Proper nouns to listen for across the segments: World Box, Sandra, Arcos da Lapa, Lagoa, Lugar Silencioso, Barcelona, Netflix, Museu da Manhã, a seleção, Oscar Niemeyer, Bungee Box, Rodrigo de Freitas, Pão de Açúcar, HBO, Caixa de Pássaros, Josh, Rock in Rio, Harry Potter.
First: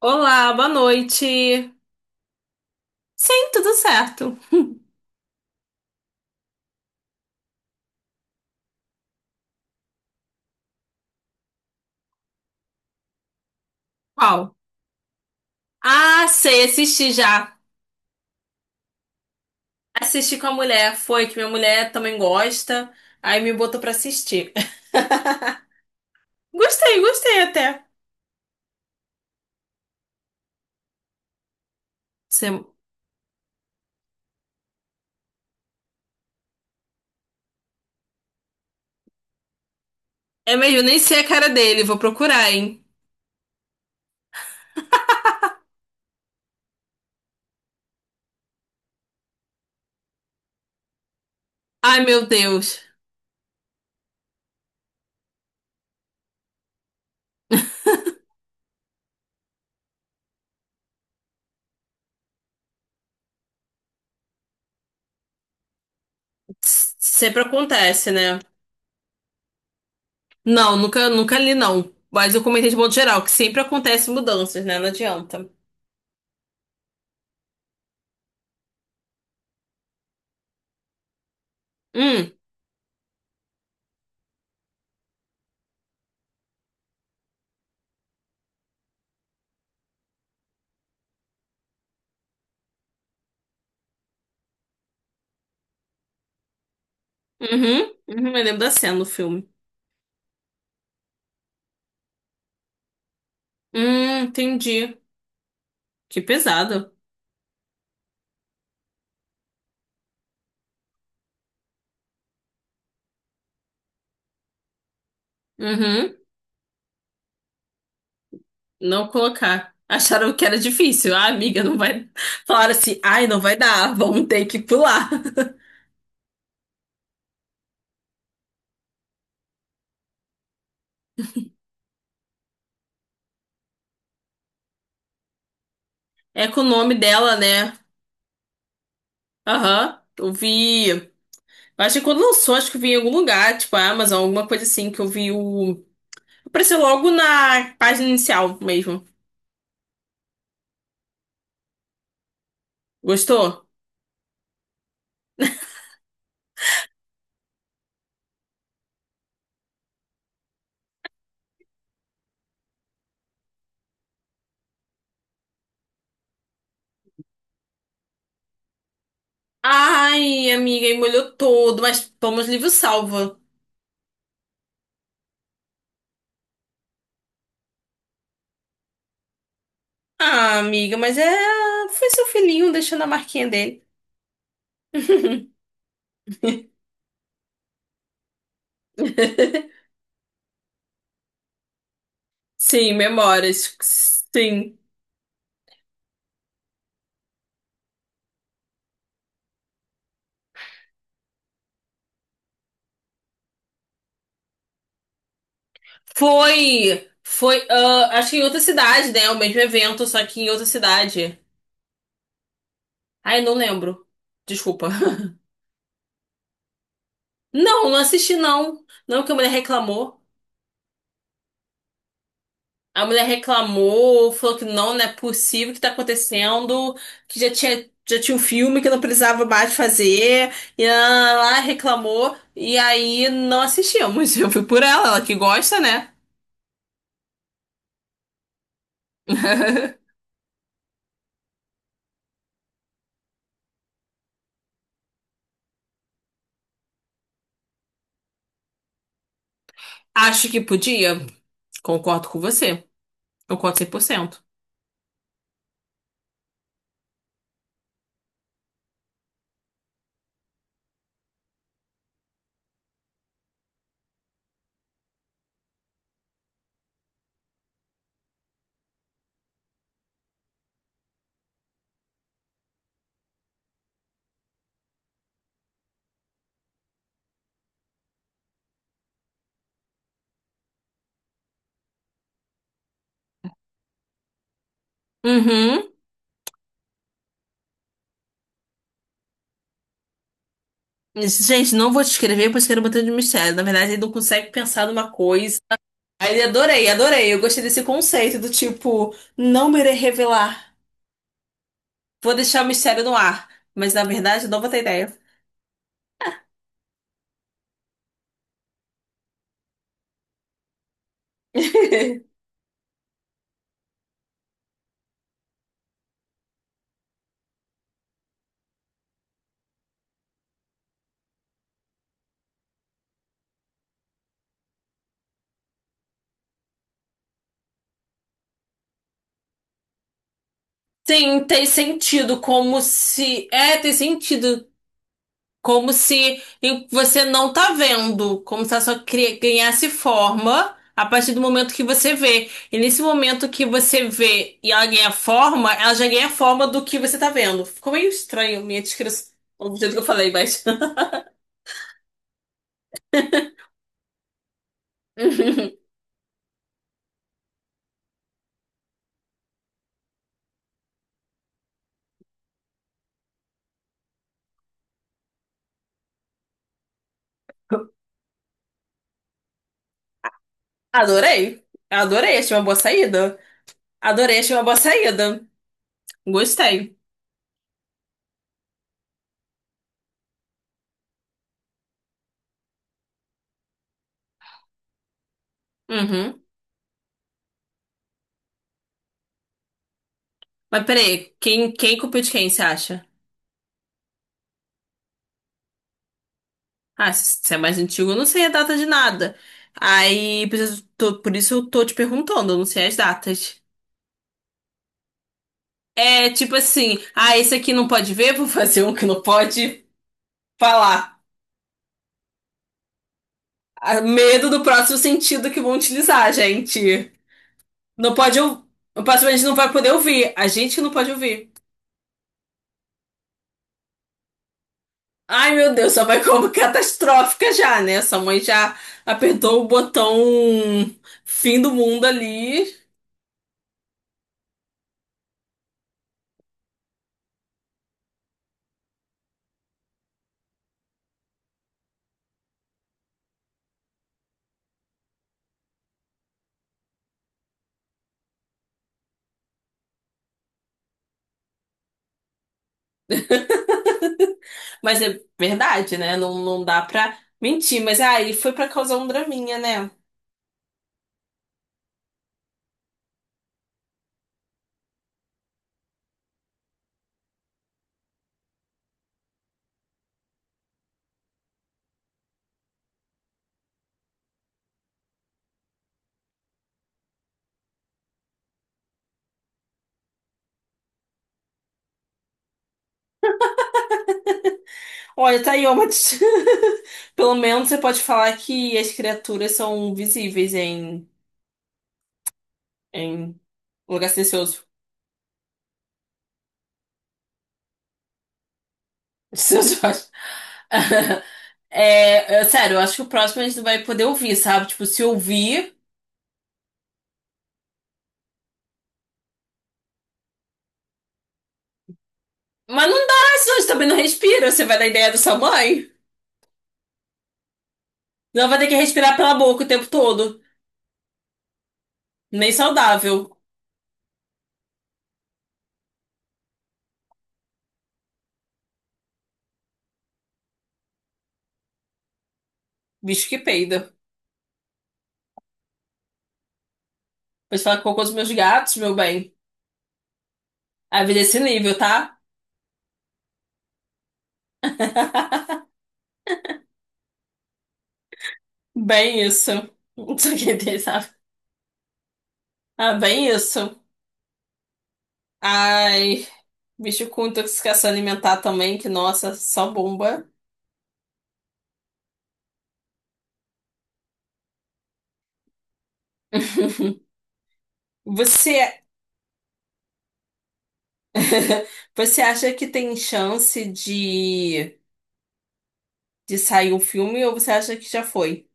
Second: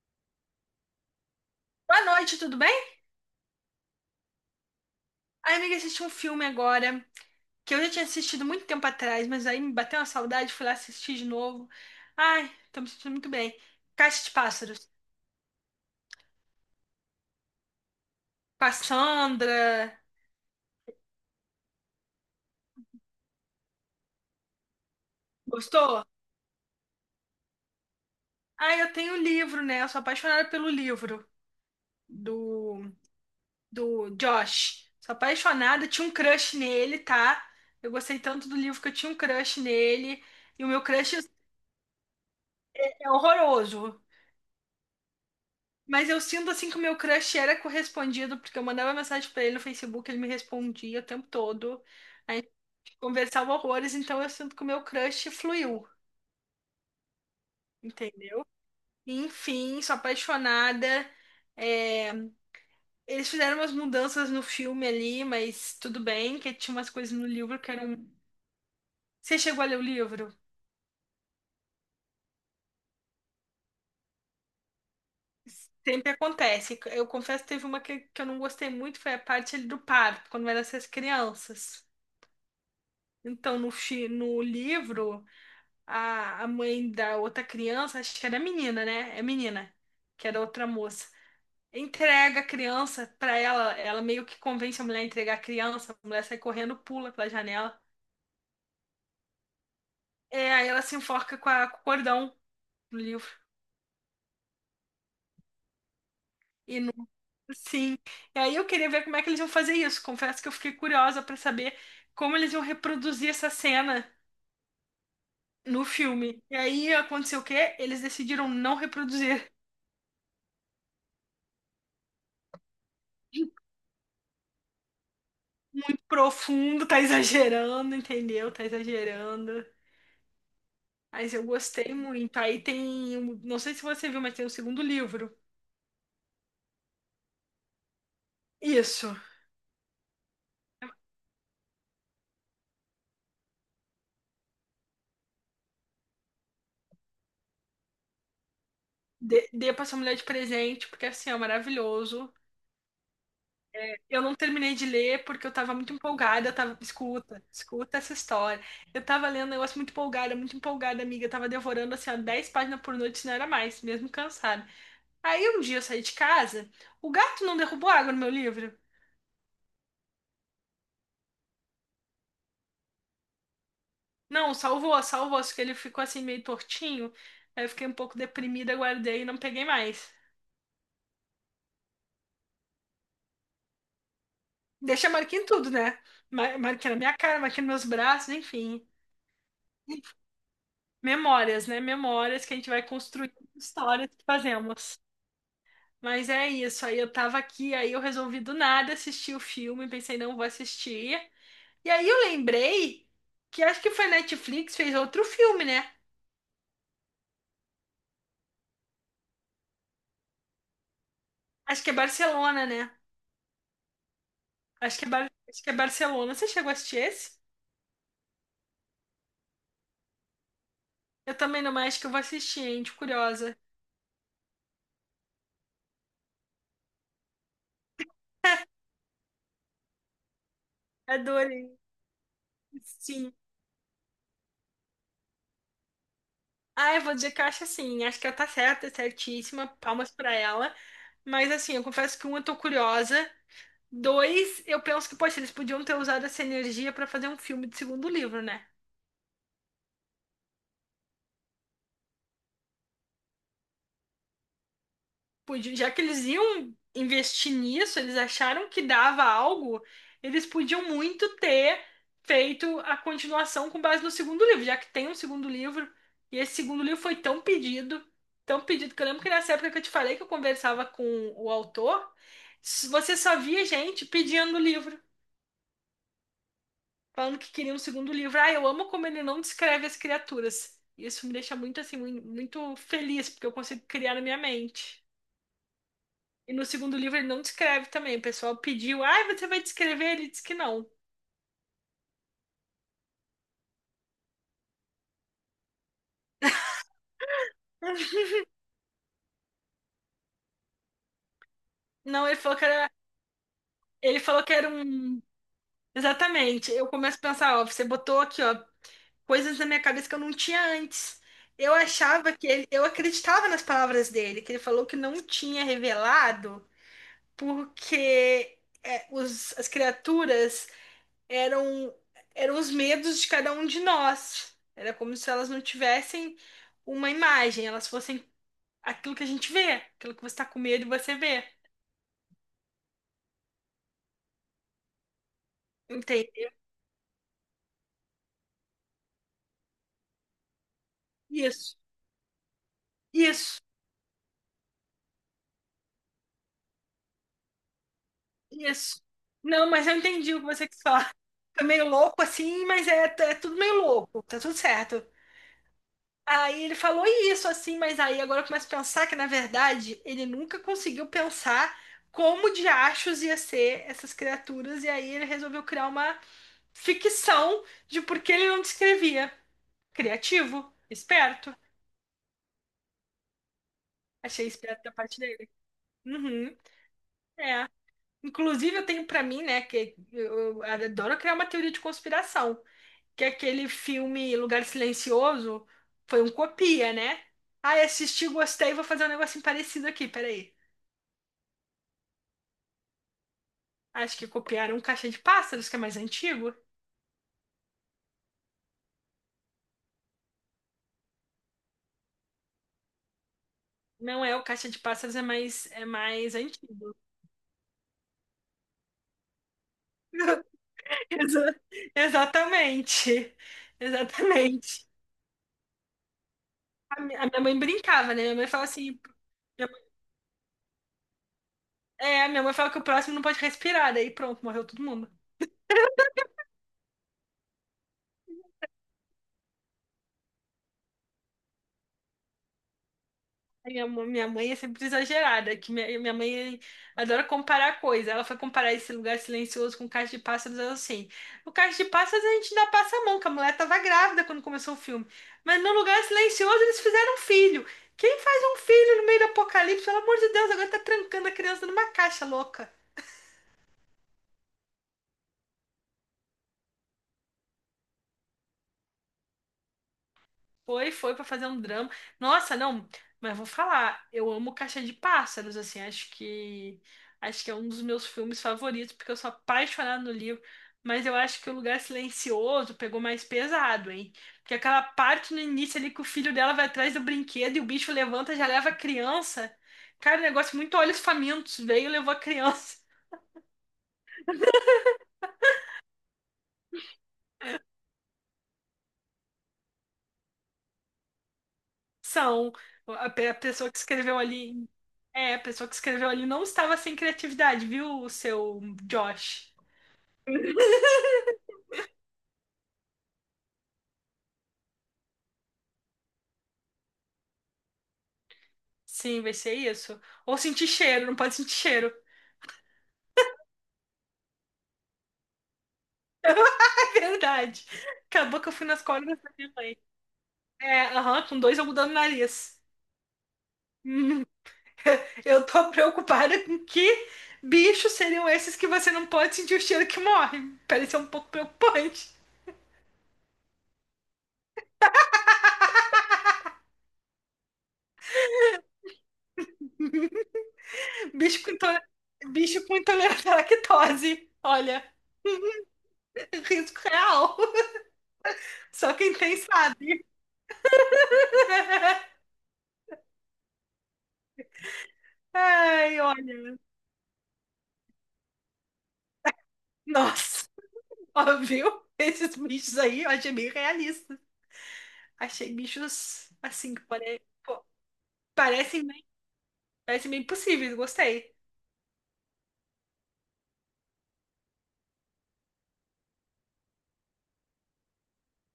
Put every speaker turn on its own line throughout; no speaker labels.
Olá, boa noite.
Boa noite, tudo bem?
Sim, tudo certo.
A amiga assistiu um filme agora que eu já tinha assistido muito tempo atrás, mas aí me bateu uma saudade, fui lá assistir de novo. Ai, tô me sentindo muito bem. Caixa de
Qual?
Pássaros,
Ah, sei, assisti já.
com a Sandra.
Assisti com a mulher, foi que minha mulher também gosta, aí me botou pra assistir.
Gostou?
Gostei, gostei até.
Ai, eu tenho o livro, né? Eu sou apaixonada pelo livro
Você-
do, do Josh. Sou apaixonada, tinha um crush nele, tá? Eu gostei tanto do livro que eu tinha um crush nele.
É
E o meu
mesmo, nem
crush
sei a cara dele, vou procurar, hein?
é horroroso. Mas eu sinto assim que o meu crush era correspondido, porque eu mandava mensagem pra ele no Facebook, ele me respondia o tempo todo.
Ai, meu
A gente
Deus.
conversava horrores, então eu sinto que o meu crush fluiu, entende? Enfim, sou apaixonada. É, eles fizeram umas mudanças no filme ali, mas tudo bem, que tinha umas coisas no
Sempre
livro que eram.
acontece, né?
Você chegou a ler o livro?
Não, nunca li, não. Mas eu comentei de modo geral, que sempre acontecem mudanças, né? Não adianta.
Sempre acontece. Eu confesso que teve uma que eu não gostei muito, foi a parte ali do parto, quando vai nascer as crianças.
Hum,
Então, no livro. A mãe da outra criança, acho que era menina, né? É menina, que era outra moça. Entrega a criança pra ela, ela meio que convence a mulher a entregar a criança, a mulher sai correndo, pula pela janela.
uhum, uhum, eu lembro da cena no filme.
É, aí ela se enforca com, com o cordão do livro.
Entendi. Que
E
pesado.
não, sim. E aí eu queria ver como é que eles iam fazer isso. Confesso que eu fiquei curiosa pra saber como eles iam reproduzir essa cena no
Uhum.
filme. E aí aconteceu o quê? Eles decidiram não
Não
reproduzir.
colocar. Acharam que era difícil. Ah, amiga, não vai. Falaram assim, ai, não vai dar, vamos ter que pular.
Profundo, tá exagerando, entendeu? Tá exagerando. Mas eu gostei muito. Aí tem, não sei se você viu, mas tem o segundo livro.
É com o nome dela, né?
Isso.
Aham. Eu vi. Eu Acho que quando lançou, acho que eu vi em algum lugar, tipo a Amazon, alguma coisa assim, que eu vi o. Apareceu logo na página inicial mesmo.
Dê pra sua mulher de presente, porque assim, é maravilhoso.
Gostou?
Eu não terminei de ler porque eu tava muito empolgada. Eu tava, escuta, escuta essa história. Eu tava lendo um negócio muito empolgada, amiga. Eu tava devorando assim, ó, 10 páginas por noite, se não era mais, mesmo cansada. Aí um dia eu saí de casa, o gato não derrubou água no meu livro.
Ai, amiga, e molhou todo, mas toma os livros salva.
Não, salvou, salvou, só que ele ficou assim meio tortinho. Aí eu fiquei um pouco deprimida, guardei e não peguei mais.
Ah, amiga, mas é. Foi seu filhinho deixando a marquinha dele.
Deixa a marquinha em tudo, né? Marquinha na minha cara, marquinha nos meus braços, enfim. Memórias, né? Memórias que a gente vai
Sim,
construir
memórias.
histórias que
Sim.
fazemos. Mas é isso, aí eu tava aqui, aí eu resolvi do nada assistir o filme, pensei, não vou assistir. E aí eu lembrei que acho que foi a Netflix fez outro filme, né?
Foi, foi, acho que em outra cidade, né? O mesmo evento, só que em outra cidade.
Acho que é Barcelona, né?
Ai, não lembro. Desculpa.
Acho que é, acho que é Barcelona. Você chegou a assistir esse?
Não, não assisti não. Não que a mulher reclamou.
Eu também não, mas acho que eu vou assistir, hein? De
A mulher
curiosa.
reclamou, falou que não, não é possível o que tá acontecendo, que já tinha um filme que não precisava mais fazer, e lá,
Adorei.
reclamou, e aí
Sim.
não assistimos. Eu fui por ela, ela que gosta, né?
Ah, eu vou dizer que eu acho assim, acho que ela tá certa, certíssima, palmas pra ela. Mas assim, eu confesso que um, eu tô curiosa. Dois, eu penso que, poxa, eles podiam ter usado essa energia pra fazer um filme de segundo livro, né?
Acho que podia. Concordo com você. Concordo 100%.
Já que eles iam investir nisso, eles acharam que dava algo, eles podiam muito ter feito a continuação com base no segundo livro, já que tem um segundo livro, e esse segundo livro foi tão pedido, que eu lembro que nessa época que eu te falei que eu conversava com o autor, você só via gente pedindo o livro, falando que queria um segundo livro. Ah, eu amo como ele não descreve as criaturas. Isso me deixa muito assim, muito feliz, porque eu consigo criar na minha mente.
Uhum.
E no segundo livro ele não descreve também. O pessoal pediu, ai, você vai descrever? Ele disse que não.
Isso, gente, não vou te escrever, pois quero botar de mistério. Na verdade, ele não consegue pensar numa coisa. Aí ele adorei, adorei. Eu gostei desse conceito do tipo, não me irei revelar.
Não,
Vou
ele falou
deixar
que
o
era.
mistério no ar. Mas na
Ele falou
verdade,
que
não
era
vou ter ideia.
um. Exatamente. Eu começo a pensar, ó, você botou aqui, ó, coisas na minha cabeça que eu não tinha antes. Eu achava que ele. Eu acreditava nas palavras dele, que ele falou que não tinha revelado, porque é, as criaturas eram, eram os medos de cada um de nós. Era como se elas não tivessem uma imagem, elas fossem aquilo que a gente vê, aquilo que você está com medo e você vê.
Sim, tem sentido, como se. É, tem sentido. Como se
Entende?
e você não tá vendo, como se ela só cri- ganhasse forma a partir do momento
Isso,
que você vê. E nesse momento
isso,
que você vê e ela ganha forma, ela já ganha forma do que você tá vendo. Ficou meio estranho minha
isso.
descrição,
Não,
do
mas
jeito
eu
que eu falei,
entendi o que
mas.
você quis falar. Tá meio louco assim, mas é, é tudo meio louco, tá tudo certo. Aí ele falou isso assim, mas aí agora eu começo a pensar que na verdade ele nunca conseguiu pensar como de achos ia ser essas criaturas, e aí ele resolveu criar uma ficção de por que ele não descrevia. Criativo, esperto.
Adorei. Adorei, achei uma boa saída. Adorei,
Achei
achei uma boa
esperto da parte
saída.
dele. Uhum,
Gostei.
é. Inclusive, eu tenho pra mim, né, que eu adoro criar uma teoria de conspiração, que aquele filme Lugar Silencioso foi um
Uhum.
copia, né? Ah, assisti, gostei, vou fazer um negocinho parecido aqui, peraí.
Mas peraí, quem culpou de quem, você acha?
Acho que copiaram o Caixa de Pássaros, que é mais antigo.
Ah, se é mais antigo, eu não sei a data de nada. Aí, por isso, tô- por isso eu tô te perguntando, eu não sei as datas.
Não é, o Caixa de Pássaros é
É
mais
tipo
antigo.
assim, esse aqui não pode ver, vou fazer um que não pode falar.
Exa- Exatamente.
Ah, medo do
Exatamente.
próximo sentido que vão utilizar, gente.
A minha mãe
Não
brincava, né? Minha
pode
mãe
ouvir.
fala assim,
O próximo a gente não
minha
vai
mãe-
poder ouvir. A gente que não pode ouvir.
é, minha mãe fala que o próximo não pode respirar, daí pronto, morreu todo mundo.
Ai, meu Deus, só vai como catastrófica já, né? Sua mãe já apertou o botão fim do mundo ali.
Minha mãe é sempre exagerada, que minha mãe adora comparar coisas. Ela foi comparar esse lugar silencioso com Caixa de Pássaros, ela assim. No Caixa de Pássaros a gente ainda passa a mão, que a mulher tava grávida quando começou o filme. Mas no lugar silencioso eles fizeram um filho. Quem faz um filho no meio do apocalipse? Pelo amor de Deus, agora tá trancando a criança numa caixa louca.
Mas é verdade, né? Não, não dá pra mentir. Mas aí foi pra causar um draminha, né?
Foi, foi pra fazer um drama. Nossa, não, mas vou falar, eu amo Caixa de Pássaros, assim, acho que é um dos meus filmes favoritos, porque eu sou apaixonada no livro, mas eu acho que o Lugar Silencioso pegou mais pesado, hein? Porque aquela parte no início ali que o filho dela vai atrás do brinquedo e o bicho levanta, já leva a criança. Cara, um negócio muito olhos famintos, veio e levou a criança.
Olha, tá aí, ó, mas pelo menos você pode falar que as criaturas são visíveis em,
São a
em
pessoa que
um lugar
escreveu
silencioso.
ali, é, a pessoa que escreveu ali não estava sem criatividade, viu, o seu Josh?
Silencioso. É, sério, eu acho que o próximo a gente não vai poder ouvir, sabe? Tipo, se ouvir.
Sim, vai ser isso. Ou sentir cheiro, não pode sentir cheiro.
Mas não dá, senão a gente também não respira. Você vai dar ideia da sua mãe.
É verdade. Acabou
Não
que eu
vai ter
fui
que
nas
respirar
cordas da
pela
minha
boca o
mãe.
tempo todo.
É, aham, com dois eu mudando o
Nem
nariz.
saudável.
Hum, eu tô preocupada com que bichos seriam esses que você não pode sentir o cheiro que morre. Parece um pouco preocupante.
Bicho que peida. Pode falar com cocô dos meus gatos, meu bem. A vida é esse
Bicho com,
nível, tá?
bicho com intolerância à lactose. Olha, risco real. Só quem
Bem
tem
isso.
sabe.
Não sei o que tem, sabe? Ah, bem isso.
Ai,
Ai,
olha.
bicho com intoxicação alimentar também, que nossa, só bomba.
Nossa. Ó, viu? Esses bichos aí eu achei bem realista. Achei bichos assim, que pare... pô,
Você,
parecem bem... parecem bem possíveis, gostei.
você acha que tem chance de sair um filme ou você acha que já foi?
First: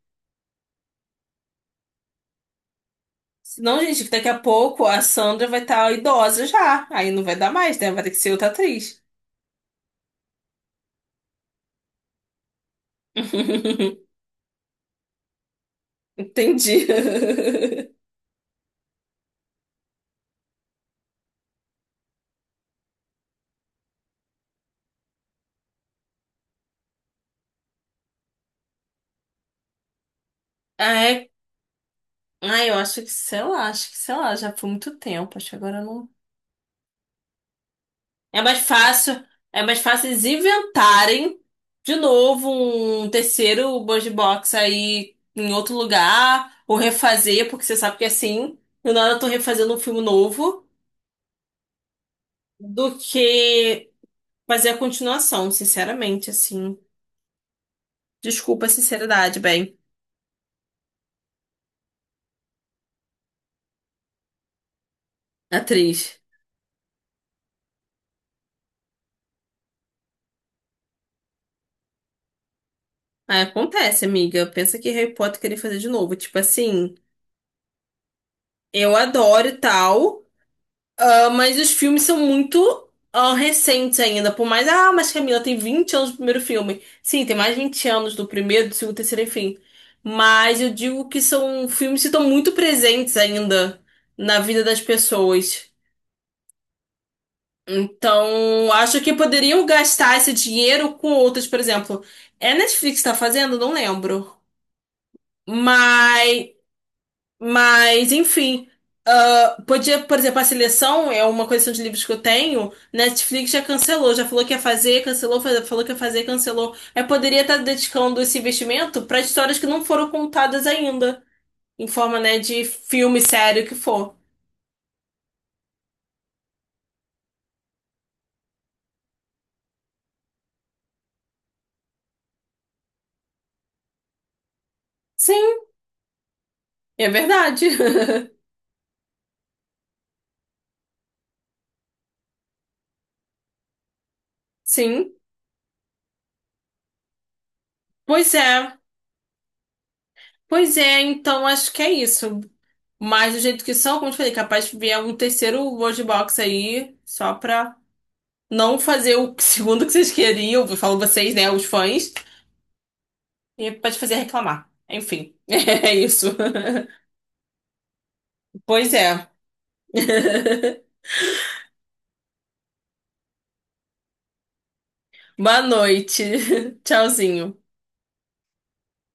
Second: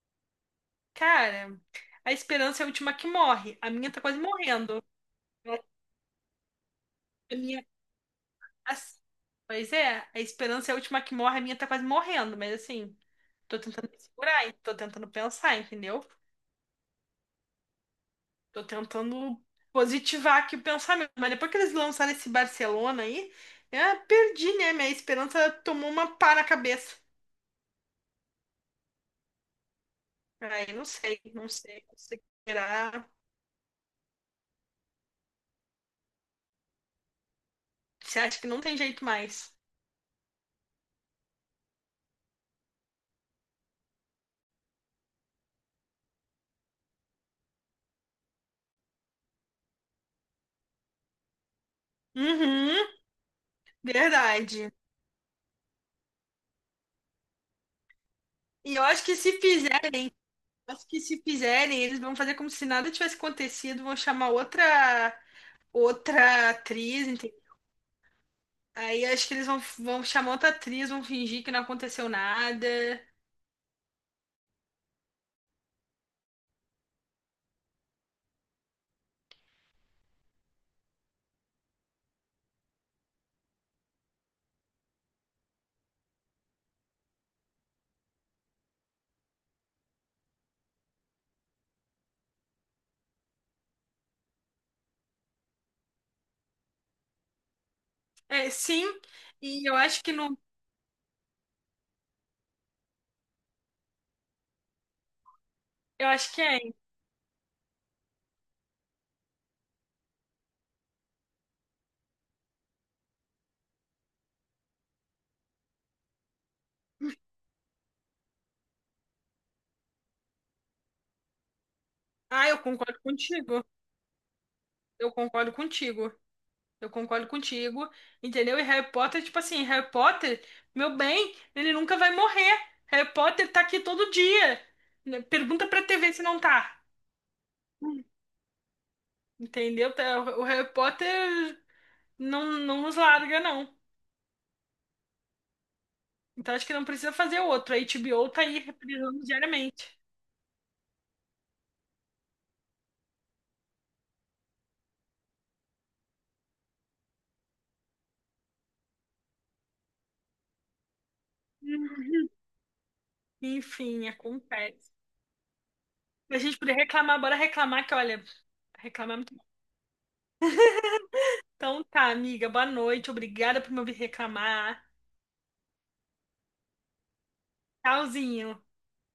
Cara, a esperança é a última que morre. A
Não,
minha tá
gente, que
quase
daqui a
morrendo.
pouco a Sandra
A
vai estar idosa já. Aí não vai dar
minha.
mais, né? Vai ter que ser outra
Assim,
atriz.
pois é, a esperança é a última que morre, a minha tá quase morrendo, mas assim, tô tentando me segurar, hein? Tô tentando pensar, entendeu?
Entendi.
Tô tentando positivar aqui o pensamento. Mas depois que eles lançaram esse Barcelona aí, eu perdi, né? Minha esperança tomou uma pá na cabeça. Aí não
Ah,
sei,
é?
não sei
Ah, eu acho que,
considerar.
sei lá, acho que, sei lá, já foi muito tempo. Acho que agora não.
Você acha
É
que
mais
não tem jeito
fácil,
mais?
é mais fácil eles inventarem de novo um terceiro Bungee Box aí em outro lugar, ou refazer, porque você sabe que é assim, e na hora eu tô refazendo um filme novo,
Uhum,
do que fazer
verdade.
a continuação, sinceramente, assim. Desculpa a
E eu acho que
sinceridade,
se
bem,
fizerem, eu acho que se fizerem, eles vão fazer como se nada tivesse acontecido, vão chamar
atriz.
outra atriz, entende? Aí acho que eles vão, vão chamar outra atriz, vão fingir que não aconteceu nada.
Ah, acontece, amiga. Pensa que Harry Potter queria fazer de novo. Tipo assim, eu adoro e tal. Ah, mas os filmes são muito recentes ainda. Por mais, mas Camila tem 20 anos do primeiro filme. Sim, tem mais de 20 anos do primeiro, do segundo, terceiro, enfim. Mas eu digo que são filmes que estão muito presentes ainda na vida das pessoas.
É,
Então,
sim,
acho que poderiam
e eu acho que
gastar esse
não,
dinheiro com outras, por exemplo. É a Netflix que tá fazendo? Não lembro.
eu acho que
Mas
é.
Enfim, podia, por exemplo, a seleção é uma coleção de livros que eu tenho. Netflix já cancelou, já falou que ia fazer, cancelou, falou que ia fazer, cancelou. Eu poderia estar dedicando esse investimento para histórias que não foram contadas ainda, em forma, né,
Ah, eu
de
concordo
filme, série,
contigo.
o que for.
Eu concordo contigo. Eu concordo contigo, entendeu? E Harry Potter, tipo assim, Harry Potter, meu bem, ele nunca vai morrer. Harry Potter tá aqui todo dia. Né?
Sim,
Pergunta pra TV se não tá.
é verdade.
Entendeu? O Harry Potter não, não nos larga, não.
Sim,
Então acho que não precisa fazer outro. A HBO
pois
tá aí
é.
reprisando diariamente.
Pois é, então acho que é isso. Mas do jeito que são, como eu te falei, capaz de vier um terceiro World Box aí, só pra. Não fazer o segundo que vocês queriam, eu falo vocês, né, os fãs,
Hum.
e pode
Enfim,
fazer reclamar.
acontece.
Enfim, é isso.
Pra gente poder reclamar, bora reclamar, que olha,
Pois
reclamar é
é.
muito bom. Então tá, amiga, boa noite. Obrigada por me ouvir reclamar.
Boa noite. Tchauzinho.
Tchauzinho.